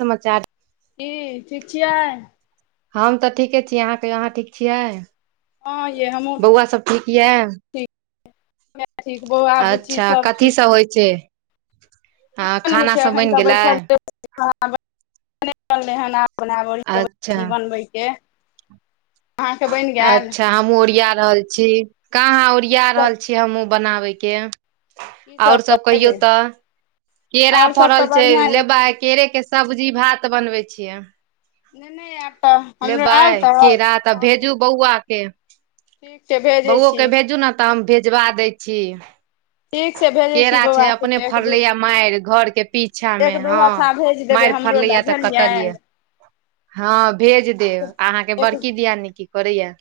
समाचार की ठीक छियै हम तऽ ठीके छी अहाँके अहाँ ठीक छियै हँ यय हमहुँ आ सब ठीक य ठीक बौआ बुच्ची अच्छा कथी ठीक सब होइ छै हं किछो नहि होइ खाना छै सब एखन बनि तऽ गेलै अच्छा [inaudible] अहाँके बनि गेल अच्छा हमहूँ ओरिया रहल छी छी कहाँ ओरिया की सब रहल छी हमहुँ बनाबै के की ओर सब कहियौ बनेबै तऽ केरा आओर सब तऽ फड़ल छै बढ़िआँ यऽ लेबा केरे के सब्जी भात बनबे छियै नेने एब लेबइ केरा तऽ भेजू बौआ के ठीक छै भेजै बौओ छी के भेजू ने तऽ हम भेजबा दै छी ठीक छै भेजै छी केरा छै बौआके अपने एक दू फरलेया माइर घर के पीछा एक मे दू हँ हथा भेज देबै माइर हमरो फड़लै लए या तऽ बुझलियै कटल यऽ हँ भेज एक देब अहाँके एक बड़की दिया ने की करैया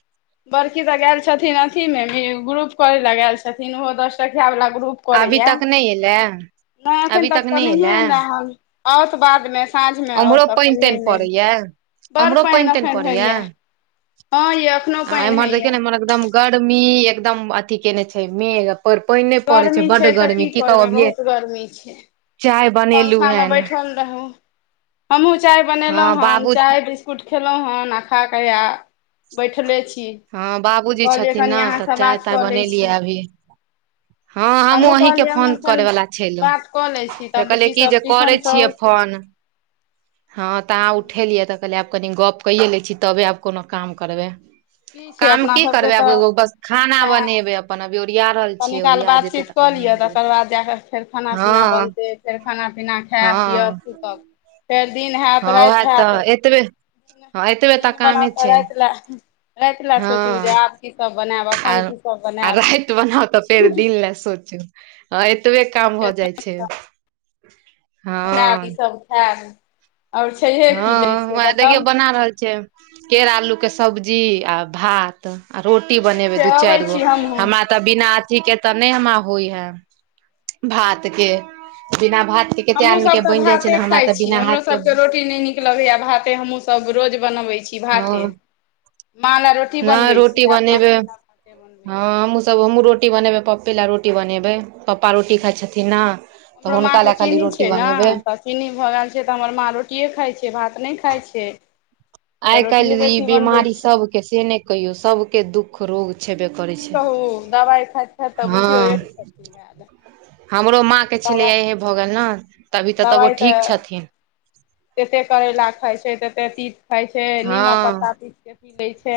बड़की तऽ गैल छथिन अथी मे ग्रुप करे ले ग छथिन ओहो दस टकिया वला ग्रुप करे अभी या तक नहि एलै नहि एखन तक तऽ नहि आओत बादमे साँझ में आउ ओम्हरो पानि तऽखन ले तानि ले पड़ैया बड़ ओम्हरो पानि तानि एखन पड़ैया होइएा हँ य आ एम्हर देखियौ ने एम्हर एकदम गर्मी एकदम अथी केने छै मेघ पर पानि नहि पड़ै गर्मी बड्ड छै तऽ की गर्मी कहू करबै अभिये बहुत गर्मी छै चाय बनेलु पंखा में हेन बैठल रहु हमहुँ चाय हँ बनेलहुॅं हन बाबू चाय बि ककुट खेलहुँ हँ नाखा क आा बैठले छी हँ तऽ बाबूजी कहलियै छथिन कनि ने तऽ अहाँस चाय बात ताय कऽ लै छी बनेलियै अभी हँ हमू हमहूँ अहींके कहलियै हम फोन एखन करे वला छेलहुँ बात कऽ लै छी फे तऽ कहलियै बुच्ची की सब जे करे ट्यूशन सँ छियै औतै फोन हँ तह उठे लियै तऽ कहलियै आब कनि गप कइए लै छीय तबे आब कोनो काम करबै की छै काम अपना की सबके करबै आब तऽ एगो बस खाना वएह बनेबे अपन अभी ओरिया रहल कनी छियै काल ओरिया जेतै बातचीत तऽ कऽ लिअ बनेबै तकर बाद जा कऽ फेर खाना पीना हँ बनतै फेर खाना पीना खैब पियअब हँ पूकब फेर दिन होयत हँ उएह राति तऽ होयत एतबे हँ एतबे तऽ दिन बनल कामे तऽ छै राति लए राति लए हँ सोचू जे आब की सब बनैब आर आ राइत बनाउ तऽ फेर दिन लए सोचू हं एतबे काम भऽ जाइ छै हँ ई सब खब हँ वएह देखियौ बना रहल छियै केरा आलू के सब्जी आ भात आ रोटी ठीक बनेबै छै दू अबै चारि गो छी हमहूँ हमरा तऽ बिना अथी के तऽ नय हमरा होइ है भात के बिना भात के कते हमहुँ आदमी सब के तऽ बनि जाइ छै ने भाते हमरा खाय तऽ छी बिना हमरो हाथ के सबके रोटी टी नहि नीक लगै भाते हम सब रोज बनाै छी भाते हँ म नहि रोटी बनेबै बनबै हँ छी तब हमहूँ रोटी बनेबै पप्पे लए रोटी बनेबै पप्पा रोटी खाइ छथिन न तऽ हुनका लए खाली रोटी बनेबै चिन्नी भऽ गैल छै तऽ हमर माँ रोटिे खाइ छै भात नहि खाइ छै तऽ आइ रोटियो काल्हि ई बेसी बनबै बिमारी छियै सबके से नय कहियो सबके दुःख रोग छेबे करै की छै कहू दबाई खाइत खाइत तऽ बुझियौ हँ एक छथिन भएल हमरो माँके छलैए एहे भऽ गैल न तभी तऽ तबो ठीक छथिन तेते करैला खाइत छै ततेक तीित खाइत छै निीमक हँ पत्ता पीस कऽ पी लैत छै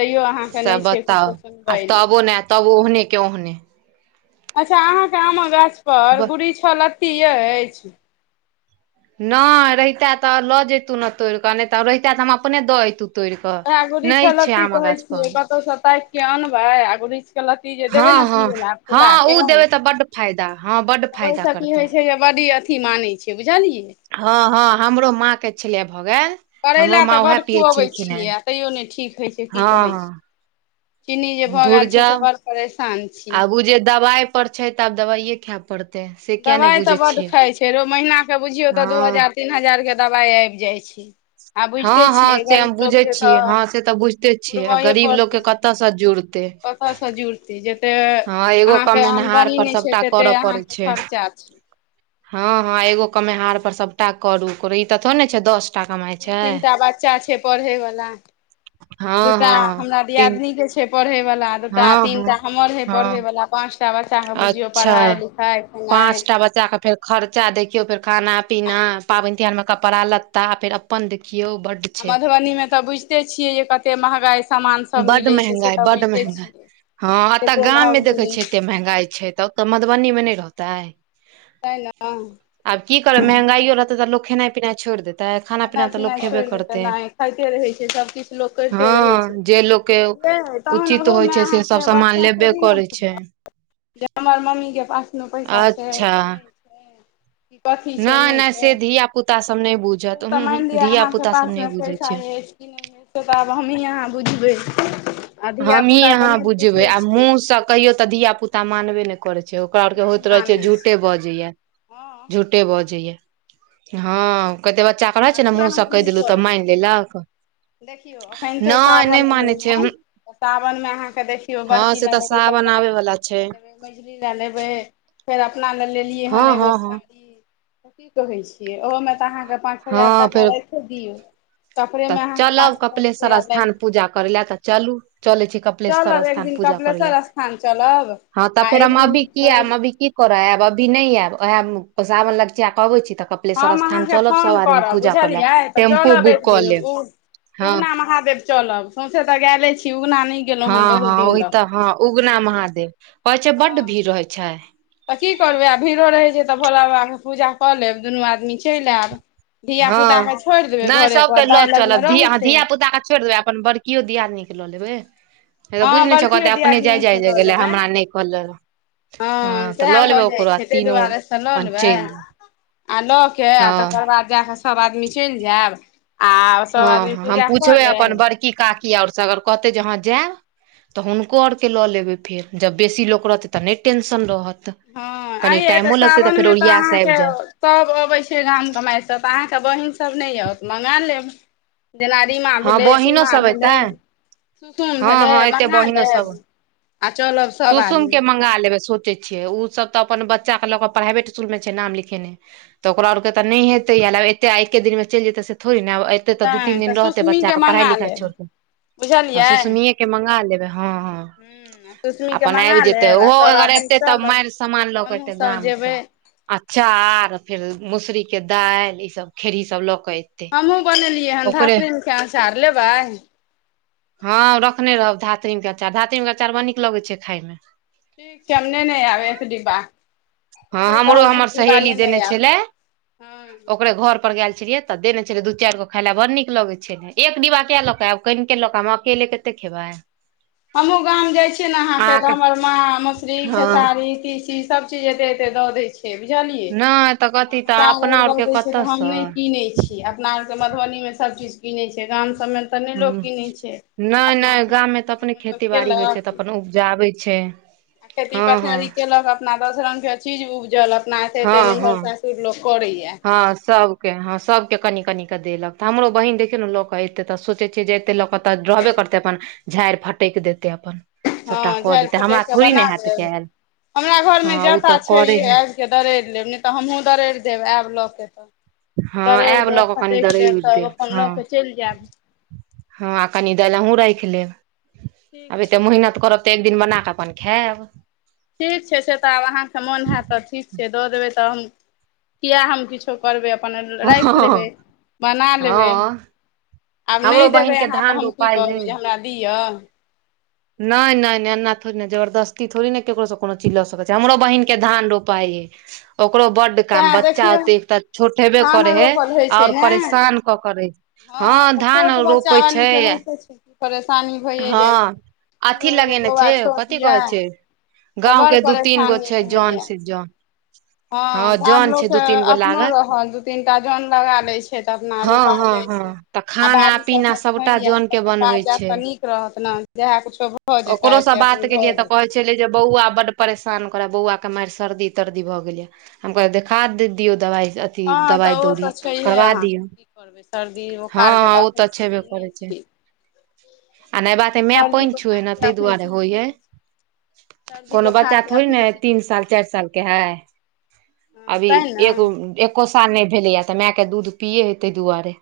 तैओ अहाँके से नय छै बताउ किछो आ सुनबै नहि तबो ने तब ओहने के ओहने अच्छा अहाँके आमक गाछपर गुड़ी छ लत्ती अछि नइ रहिता तऽ लऽ जैतू ने तोड़ि कऽ नहि तऽ ओ रहिता तऽ हम अपने दऽ ऐतु ओहे गुरुछक लत्ती कहे पर छियै कतहु से ताक के अनबै आ गुरछ क लत्ती जे देबे हँ ने हँ त फुला हँ ओ के देबै तऽ बड्ड फायदा हँ बड्ड फायदा ओहिस की करतै होइ छै जे बडी अथी मानै छै बुझलियै हँ हँ हमरो माँ के छलै य भऽ गेल तऽ हमरो करैला तऽ माँ उएह बड्ड पियै खुअबै छलखिन हेँ छियै आ तैयो नय ठीक होइ छै की कहै छै हँ चीनी जे हँ भऽ धुर गैल छै से जाउ बड़ परेशान छी आब ओ जे दबाइ पर छै तऽ आब दवाइए खै पड़तै से किया नहि बुझै छियै फेरो महिनाके बुझियौ तऽ दू हँ हजार तीन हजारके दबाइ आइब जाइ छै आ हँ बुझिते हँ छियै से हम गरीब बुझै लोकके तऽ छीयै हँ से तऽ बुझिते छियै आ गरीब लोकके कतयसँ जुड़त [unintelligible] त इ जते हँ एगो अहाँके कमेनहार आमदनी पर नइ छै सबटा तते करऽ पड़ै अहांके छै खर्चा छै हँ हँ एगो कमेहार पर सबटा करू करैत ती तीन तीन तीन टा बच्चा छै पढ़यवला हँ दूटा हँ हमरा तीन दियादनीके छै पढ़यवला दूटा हँ तीन हँ टा हमर है हँ पढ़यवला पाँच टा बच्चाके बुझियौ पढ़ाई लिखाइ खेनाइ बच्चाके फेर खर्चा देखियौ फेर खाना पीना पाबनि तिहार में कपड़ा लत्ता फेर अपन देखियौ बड्ड आ छै मधुबनी में तऽ बुझिते छियै जे कते महगाई सामानसभ बड मिलैत छै महंगाई से तऽ बड बुझिते महंगाई छियै हँ ए तऽ कतेक गाममें महग देखै छियै मिलैत एते छै महंगाइ छै तऽ ओ तऽ मधुबनीमे नहि रहतै तैं ना आब की करब महंगाईयो रहते तऽ लोक खेनाइ पिनाइ छोड़ि देतै खाना पीना केेनाइ तऽ लोक तेनाइ खेबे छोड़ि दे करतै तेना खाइते रहै छै सबकिछ लोक करिते हँ रहै छै जे लोकके आ तहन उचित ओहो होइ में छै से सब अहाँके सामान बच्चा लेबे थोड़े ने करै छै हुत जे हमर मम्मीके पास में पैसा छै कि नहि कि कथी छै नय नहि नय छै से धिय पुता सब नहि बुझ ओ तऽ मानि लिअ अहाँके पास में पैसा छै अछि कि नहि से तऽ आब हमहीँ अहाँ बुझबै हमही धियापुता तऽ अहाँ नहि बुझबै बुझै आ छै मुँह सऽ कहियो तऽ धियियापुता मानबे नहि करैत छै ओकरा आओरके नहि होइत रहैत छै मानै झूठे बजैए हँ झूठे बजैया हँ कते बच्चा रहै आ छै ने मुँह धियान सब कहि देलहुँ तऽ करब मानि लेलक देखियौ एखन ते नहि नहि साबन एलै मानै छै हँ त सावन में अहाँके देखियौ हँ बड़की से लए तऽ लेबै सावन कलकत आबे वाला छै लए लेबै मैझली लए लेबै फेर अपना लए लेलियै हँ हन हँ एगो हँ साड़ी की कहै छियै ओहोमे तऽ अहाँके पाँच हजार हँ टाका फेर राति दियौ कपड़े तऽ में अहाँके पाँच चलब हजार कपिलेश्वर रुपैआ स्थान लैत पूजा करै लए तऽ चलू चले छै कप चलब एक दिन कपलेश्वर स्थान चलब हँ तऽ आ फेर एक दिन अभी की कहै क भी क करऽ एब अभी नहि आयब ओह सावन लगच आ कहबै छी तऽ कपिलेश्वर हम स्थान अहाँके चलब सब फोन आदमी करब पूजा करै लए बुझलियै तऽ टेम्पू चलब बुक एक कऽ दिन लेब उ हँ उगना महादेव चलब सौंसे तऽ गैले छी उगना नीक हँ हँ ओहि तऽ हँ उगना महादेव कहै छै बड्ड हँ भीड़ होय छै तऽ की करबै आब भीड़ो रहैत छै तऽ भोला बाबाके पूजा कऽ लेब दुनू आदमी चलि एब हँ नहि सबके लऽ दाइ चलब लगमे ध रहतै धिया पुता के छोइड़ देबै अपन बड़ किओ दियदनीके लऽ लेबै से तऽ बुझ हँ नहि छ कहते बड़कियो अपने दियादनी जाय से जाय लऽ गेले लेबै हमरा नय कहल रह हँ तऽ सएह लऽ भऽ लेबै जाइ ओकरो आ छै ताहि तीनू दुआरे से लऽ अपन लेबै चलि जायब आ लऽ के आ हँ तकर बाद जा कऽ सब आदमी चैल जायब आ हँ सभ आदमी हँ हम पूजा कऽ पुछबै लेब अपन बड़की काकी आओर सगर कते जहाँ जायब तऽ हुनको आरके लऽ लेबै फेर जब बेसी लोक रहतै तऽ नय टेंशन रहत हँ कनि आइये तऽ टाइमो लगतै फेर सावनमे तऽ ओरिया से आबि अहाँके जायब सब अबै छै गामके मइसँ तऽ अहाँके बहिन सब नहि यऽत मँगा लेब जेना रीमा हँ भेलै बहिनो सीमा सब भेलै एतै सुसुम हँ भेलै हँ एते मंगा बहिनो लेब सब आ चलब सभ आदमी टी छियै ओसभ तऽ अपन बच्चाक के लऽ कऽ प्राइवेट इसकुल मे छै नाम लिखेने तऽ ओकरा आरके त नय हेतै य ल एत एके दिनमे चल जेतै से थोड़ी ने आब एते तऽ दू नहि तीन दिन रहतै बच्चा सुसमीके के पढ़ाई मंगा लिखाई लेब छोड़ बुझलियै सुसमिये के मंगा लेबै हँ हँ हूँ सुसमीके अपन आइब मंगा जेतै लेब आ ओहो सभ अगर आदमी एतै तब चलब मारि समान लऽ कऽ हमहूँ एतै सभ जेबै गामसँ अचार फेर मसुरी के दाइल ई सब खेड़ही सब ल क एतै हमहुँ बनेलियै हन ओकरे धातरीम के अचार लेबै हँ रखने रहब धातरीम के अचार धातरी के अचार बड़ नीक लगैत छै खायमे ठीक छै हम नेने आब एक िबा हँ हमरो हमर सहेली देने आयब छलै हँ ओकरे घर पर गैल छलियै तऽ देने छलै दू चाइर गो खाय ला बड़ नीक लगे छलै एक डि्ा लक आब केलक आमे अकेले कते खेबै [inaudible] हमहुँ गाम जाइ छियै ने अहाँके तऽ हमर माँ मोसरी हँ खेसारी तीसी सब चीज एते एते दऽ दै छय छै बुझलियै नहि तऽ कथी आ तऽ चाउर अपना आर आरके अबै छै तऽ हम कतऽसँ नइ कीनै छी अपना आरके मधुबनी में सभ चीज किनै छै गाम सभमे तऽ नहि लोक हूँ किनै छै नहि अपना नहि आरके गाम मे तऽ अपने खेती [inaudible] बाड़ी केलक होइ छै तऽ अपन उपजाबै छै आ खेती हँ हँ पथारी केलक अपना दस रंग के चीज उपजल अपना एते एते नहैर सासुर लो करेया हं सब के हं सब के कनी कनी कऽ देलक त हमरो बहिन देखियौ न ल क एते त सोचै छियै जे एते ल क ओ तऽ रहबे करतै अपन झाड़ि फटकि देतै अपन हँ सबटा कऽ झाड़ि देतै फटकि हमरा कऽ थोड़ी बना ने हैत लेब कैल हमरा घरमे हँ ओ जाँता तऽ करे छैहे आयब के दरैरि लेब नहि तऽ हमहुँ दरैरि देब आयब लऽ के तऽ हँ दरैरि आयब लऽ देब कऽ कनि फटकि दरइ देब उरि तब अपन हँ लऽ कऽ चैल जायब हँ आ कनी दालि अहुं राखि लेब ठीक आब एते छै मेहनत करब तऽ एक दिन बनाकऽ अपन खेब ठीक छै से तऽ आब अहाँके मोन होयत ठीक छै दऽ देबै तऽ हम किया हम किछ करबै अपन राखि लेबै हँ बना लेबै हँ आब नहि हमरो बहिन देबै के अहाँ तऽ धान हम की रोपाइ हइ कहबै जे हमरा दिअ नहि नहि नहि एना थोड़े ने जबरदस्ती थोड़ी ने ककरोसँ कोनो चिज़ लऽ सकैत छै हमरो बहिन के धान रोपाइ है ओकरो बड्ड काम सएह बच्चा देखियौ ओते एक तँ छोट हेबे धान करै है रोपल होइ छै आओर ने परेशान कऽ क रैख हँ तऽ छोट बच्चा वाली के होइते छै परेशानी भइए जाइ छै हँ हमरो अथी एगो लगेने बौआ छै छोट कथी कहै यए छै तऽ गाँंव बड़ के दू तीन गो परेशानी छै जन रहैया से जन हँ हँ त आब जन छै दू लोकके तीन गो अपनो लागल रहल दू तीनटा जोन लगा लै छै तऽ अपना हँ रोपा हँ हँ जाइत छै तऽ आ खाना बारिश पीना अखन सभटा होइये जन के तऽ रोपा बनबै जैत छै तऽ नीक रहत ने जेहै कुछो भऽ जेतै से अपन भऽ जेतै छेलै जे बौआ बड्ड परेशान करै बौआ के मारि सर्दी तर्दी भऽ गेलैया हम कहलियै देखा दियौ दवाइ से अथि अथी हँ दबाइ तऽ ओ दौरी तऽ छैहे करबा दियौ अहाँके की करबै सर्दी हँ बोखारके हँ ओ एखन तऽ छेबे सीजने करै छै आ नैबाते हय मे सर्दी पानि छुऐ हय ने बोखारके तैं एखन दुआरे होइ सीजने हय छै सर्दी कोनो बच्चा बोखारके थोड़े एखन ने हय तीन सीजने साल छै चारि साल के हय हँ अभी तैँ एगो ने एको साल नहि भेलैए तऽ मायके दूध पिये हे तैहि दुआरे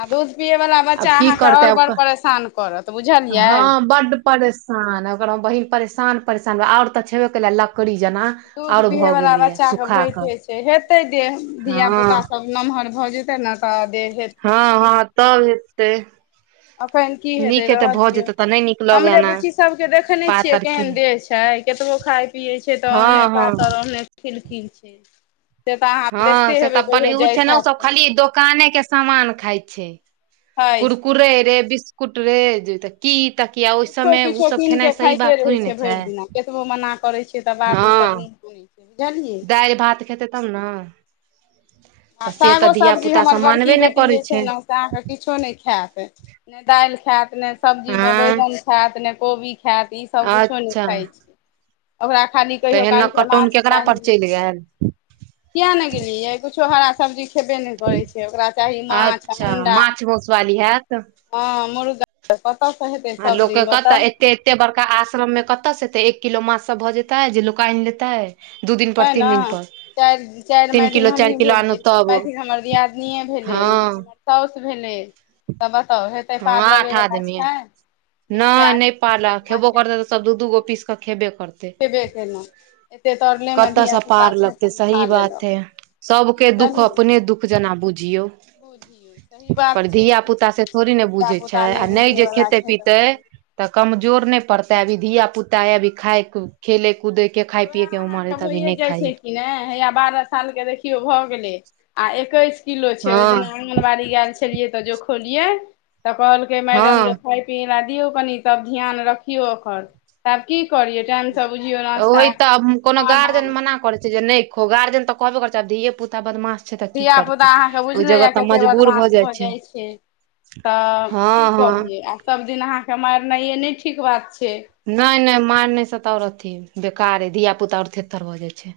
आ दूध पियए वला आब बच्चा की अहाँके करतै आओर बड़ आब परेशान करत बुझल हँ बड्ड परेशान ओकरा मे बहिन परेशान परेशान और तऽ छेबे करलै लकड़ी जेना दूध आओर पीए भऽ वला गेलैया बच्चा के सुखा कऽ होेइते छै हेतै देह धिया हँ पुता सब नम्हर भऽ जेते ने तऽ देह हेतै हँ हँ तब हेतै अखैन की हैते नीक हेतै रह भऽ दियौ जेतै तऽ नहि नीक लगै हमरे एना बुच्ची सब के देखै नै पात छियै आर केहन खेले देह छै केतबो खाय पिये छै तऽ हँ ओहने हँ पातर ओहने खिलखिल छै तऽ अहाँ हँ देखते से हेबै तैपर कहियो [unintelligible] छै जाइत न उ हैत सब तऽ खाली दो दोकाने के सामान खाय छै हइ कुरकुरे रे बिस्कुट रे की तकिया ओहि किछो सबमे उ सब खेनाइ सही बात थोड़े ने छै केतबो मना करै छियै तऽ बात हँ ई सभ नै बुझै छै बुझलियै दालि भात खेतै तब ने आ तऽ से सागो तऽ धिया सब्जी पुता हमर सब बड़की मानबे नहि बेटी करै जे छै ने अहाँके किछो नहि खैत नै दालि खैत नै सब्जी मे आँ बैगन खैत नै कोबी खैत खायत ई सब किछो नहि अच्छा खाइत छी ओकरा खाली कहियो कालके माछ चाही इहै किया ने गेलियै कुछो हरा सब्जी खेबे नहि करै छै से ओकरा चाही माछ आ अच्छा अण्डा माछ मौसवाली हैत हँ मुर्गा तऽ कतयसँ हेतै आ लोक के सबदिन कतऽ बताउ एते एते बड़का आश्रम मे कत से एतै एक किलो माछ सँ भऽ जेताै जे लोक आनि लेतै दू दिन पर तैँ तीन दिन ने पर चारि चारि तीन मायधिन किलो चारि हमहीं किलो आनू भेलियै तीन तब मायधिन हमर दियादनियें भेलै हँ साउस भेलै तऽ बताउ हेतै पार लगै वला छै जे एतेक नय नय आदमी पार रोज लाग खेबो माछे करते तऽ मासु सब दू दूगो पीस कऽ खेबे करतै खेबे केलहुँ एतेक तरलेमे कत से धियापुता पार छै लगतै अपन सही खा बात लेलक है सबके दुःख बुझलियै अपने दुःख जेना बुझियौ बुझियौ सही पर बात छै धिया कि पुता से थोड़ी ने बुझै छै धियापुता आ नहि जे बुझयवला खेते छै पीते तऽ कमजोर नै पड़तै अभी धिया पुता अइ अभी खाय खेले कूदे के खाइ पियके उमर है तऽ अभी नै खाइ है नहि हैया बारह साल के देखियौ भए गेलै आ एकैस किलो छै ओहि दिना हँ आगनबाड़ी गैल छलियै तऽ जो खोलियै तऽ कहलकै मैडम जे हँ पिय ले दियऔ कनि तब ध्यान रखिऔ ओकर त आब की करियऔ टाइम से बुझियौ नास ओहि तऽ कोनो गार्जियन मना करे छै जे नहि खो गार्जियन तऽ कहबे करै छै आब धिये पुता बदमाश छै तऽ की धियापुता करतै आहाँके ओहि बुझलेए जगह तऽ कतेक मजबूर बदमाश जाइ भऽ जाइत छै तऽ हँ की हँ करियै आ सभदिन अहाँके मारनाइए नहि ठीक बात छै नहि नहि मार नहि सता आओर अथि बेकारे धिया पुता अर थेथर भऽ जाइ छै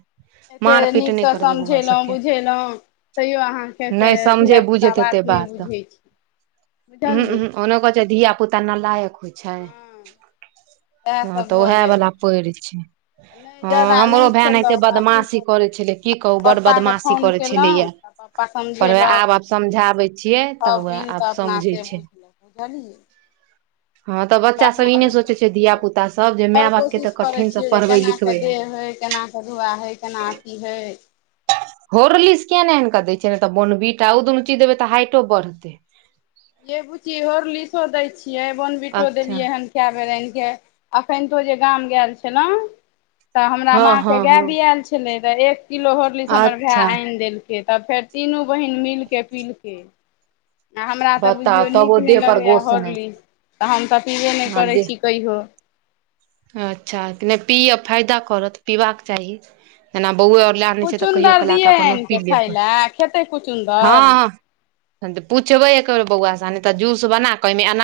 एते मार पीट नहि नीकस करबै बौआ समझेलहुँ सबके बुझेलहुँ तैयो अहाँके से नहि समझे धियापुता बात नहि बुझै छी अहं अहं ओने कहै छै धिया पुता नलायक होय छै हँ सएह हँ सब तऽ भऽ उहै जाय बला पड़ि छै नहि हँ जादा हमरो नहि भाइ एनाहिते खेलक तऽ आब की बदमाशी करब करै छलै की कहू बड पप्पाके बदमाशी फोन करै छलैया केलहुँ तऽ पप्पा पर आब आब समझाबै छियै तऽ वएह अपील आब तऽ अपना समझै से छै बुझलहु हँ तऽ बच्चा सब ई नै सोचे छै धिया बुझियौ पुता सब जे माय बाप कत्ते कठिन स पढ़बै लिखबै ह है केना कदुआ है केना कि ह होर्लिस केियाक आनि कऽ दै छै ने तऽ बोनबी टा ओ दुनू चीज देबै तऽ हाइटो बढ़त ये बुच्ची होर लिसो दै छियै बोनबिटो अच्छा देलिय हन कए बेर आनि केे अखइन तो जे गाम गेल छलौं तऽ हमरा हँ हँ माँके गै हँ बिआयल छलै तऽ एक किलो होरलीसँ हमर भाय अच्छा आन देल के तऽ फेर तीनू बहिन मिलके पीलके आ हमरा तऽ बताउ बुझियौ तब नीक ओ नहि देह पर लगैए गोस नहि हॉर्लि तऽ हम तऽ पीबे नहि हँ करैत देह छी कहियो अच्छा कि नहि पीय फायदा करत पीबाक चाही जेना बौए आर लए त छै तऽ कहियो चुकुन्दर क ल क दियै अपन आनि पी कऽ ले खाय लए खेतै चुकुन्दर हँ तऽ पूछबै एक बेर बौआ स तऽ जूस बना क एना